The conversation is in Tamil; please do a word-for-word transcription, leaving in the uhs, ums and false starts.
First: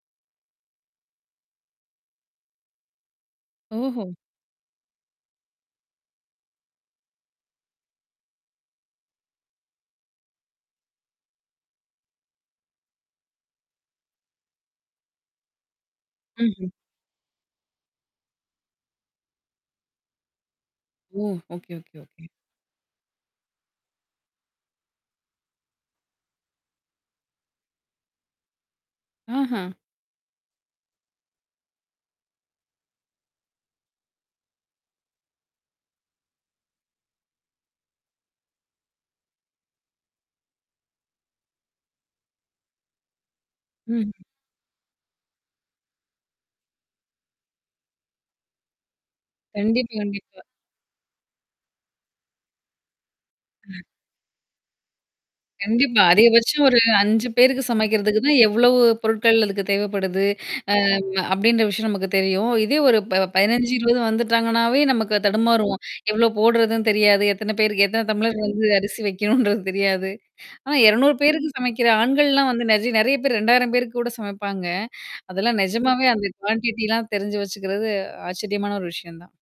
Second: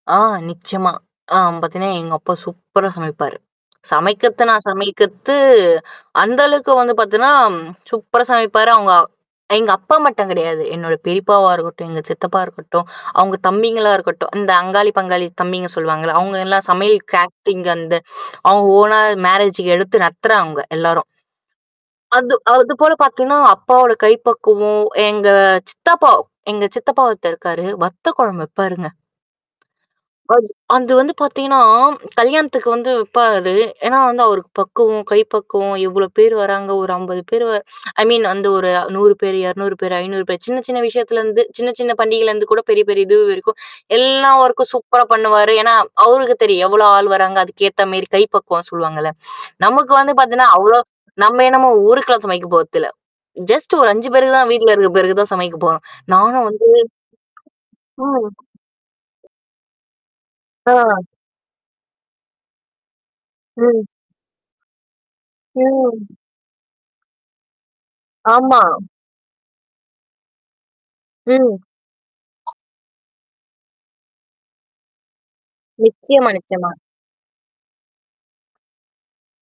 ஆ நிச்சியமா. ஆ பார்த்தீங்கன்னா, எங்க அப்பா சூப்பரா சமைப்பாரு. ம்ஹ்ம். சமைக்கத்துனா சமைக்கத்து அந்த அளவுக்கு வந்து பார்த்தீன்னா, சூப்பரா சமைப்பாரு. அவுங்க எங்க அப்பா மட்டும் கிடையாது. என்னோட பெரியப்பாவா இருக்கட்டும், எங்க சித்தப்பா இருக்கட்டும், அவவுங்க தம்பிங்களா இருக்கட்டும். இந்த அங்காளி, பங்காளி தம்பிங்க சொல்லுவாங்கள்ல. அவங்க எல்லாம் ம்ஹ்ம். சமையல் கேட்டரிங் அந்த அவங்க ஓனா மேரேஜ்க்கு எடுத்து நடத்துறவங்க எல்லாரும். ஓ! Okay okay okay. அது அதுபோல பார்த்தீங்கன்னா, அப்பாவோட கைப்பக்குவம், எங்க சித்தப்பா எங்க சித்தப்பாவ ஒருத்தரு இருக்காரு, வத்த குழம்பு வப்பாருங்க. அஹ. அது அந்து வந்து பார்த்தீங்கன்னா, கல்யாணத்துக்கு வந்து வப்பாரு. ஏன்னா வந்து அவருக்கு பக்குவம் கை பக்குவம், எவ்ளோ பேர் வராங்க ஒரு அம்பது பேர் வ ஐ மீன் அந்த ஒரு நூறு பேரு, இருநூறு பேரு, ஐநூரு பேரு. சின்ன, சின்ன விஷயத்துலருந்து சின்ன, சின்ன பண்டிகையிலருந்து கூட பெரிய, பெரிய இது வரைக்கும். ம்ஹ்ம். எல்லா ஒர்கக்கும் சூப்பரா பண்ணுவாரு. ஏன்னா அவருக்கு தெரியும். எவ்வளோ ஆள் வராங்க? அதுக்கு ஏத்த மேரி கை பக்குவம் சொல்லுவாங்கள்ல. நமக்கு கண்டிப்பா, வந்து கண்டிப்பா. பார்த்தீங்கன்னா, அவ்ளோ நம்ம என்னமோ ஊருக்குல்லாம் சமைக்க போறதில்ல. ஜஸ்ட் ஒரு அஞ்சு பேருக்கு தான், வீட்ல இருக்கிற பேருக்கு தான் சமைக்க போறோம். கண்டிப்பா. நாங்க அதிகபட்சம் வந்து ஒரு அஞ்சு பேருக்கு சமைக்கிறதுக்கு [unintelligible] தான் எவ்வளவு ம். பொருட்கள் அதுக்கு தேவப்படுது, ஆ. அ அப்டின்ற விஷயம் நமக்கு தெரியும். இதே ஒரு ப பதினஞ்சு, ம். இருவது வந்துட்டாங்கனாவே நமக்கு தடுமாருவோம். ம். எவ்வளோ போடுறதுன்னு தெரியாது, எத்தன பேருக்கு எத்தன தம்ளர் ஆமா. வந்து அரிசி வைக்கணுன்றது தெரியாது. ஆனா இருநூரு பேருக்கு ம். சமைக்கிற ஆண்கள்லாம் வந்து நெஜ நெறைய பேர் ரெண்டாயிரம் பேருக்கு கூட சமைப்பாங்க. அதெல்லாம் நிஜமாவே அந்த நிச்சியமா, நிச்சியமா. குவான்டிட்டிலாம் தெரிஞ்சு வச்சுக்கிறது ஆச்சரியமான ஒரு விஷயம் தான்.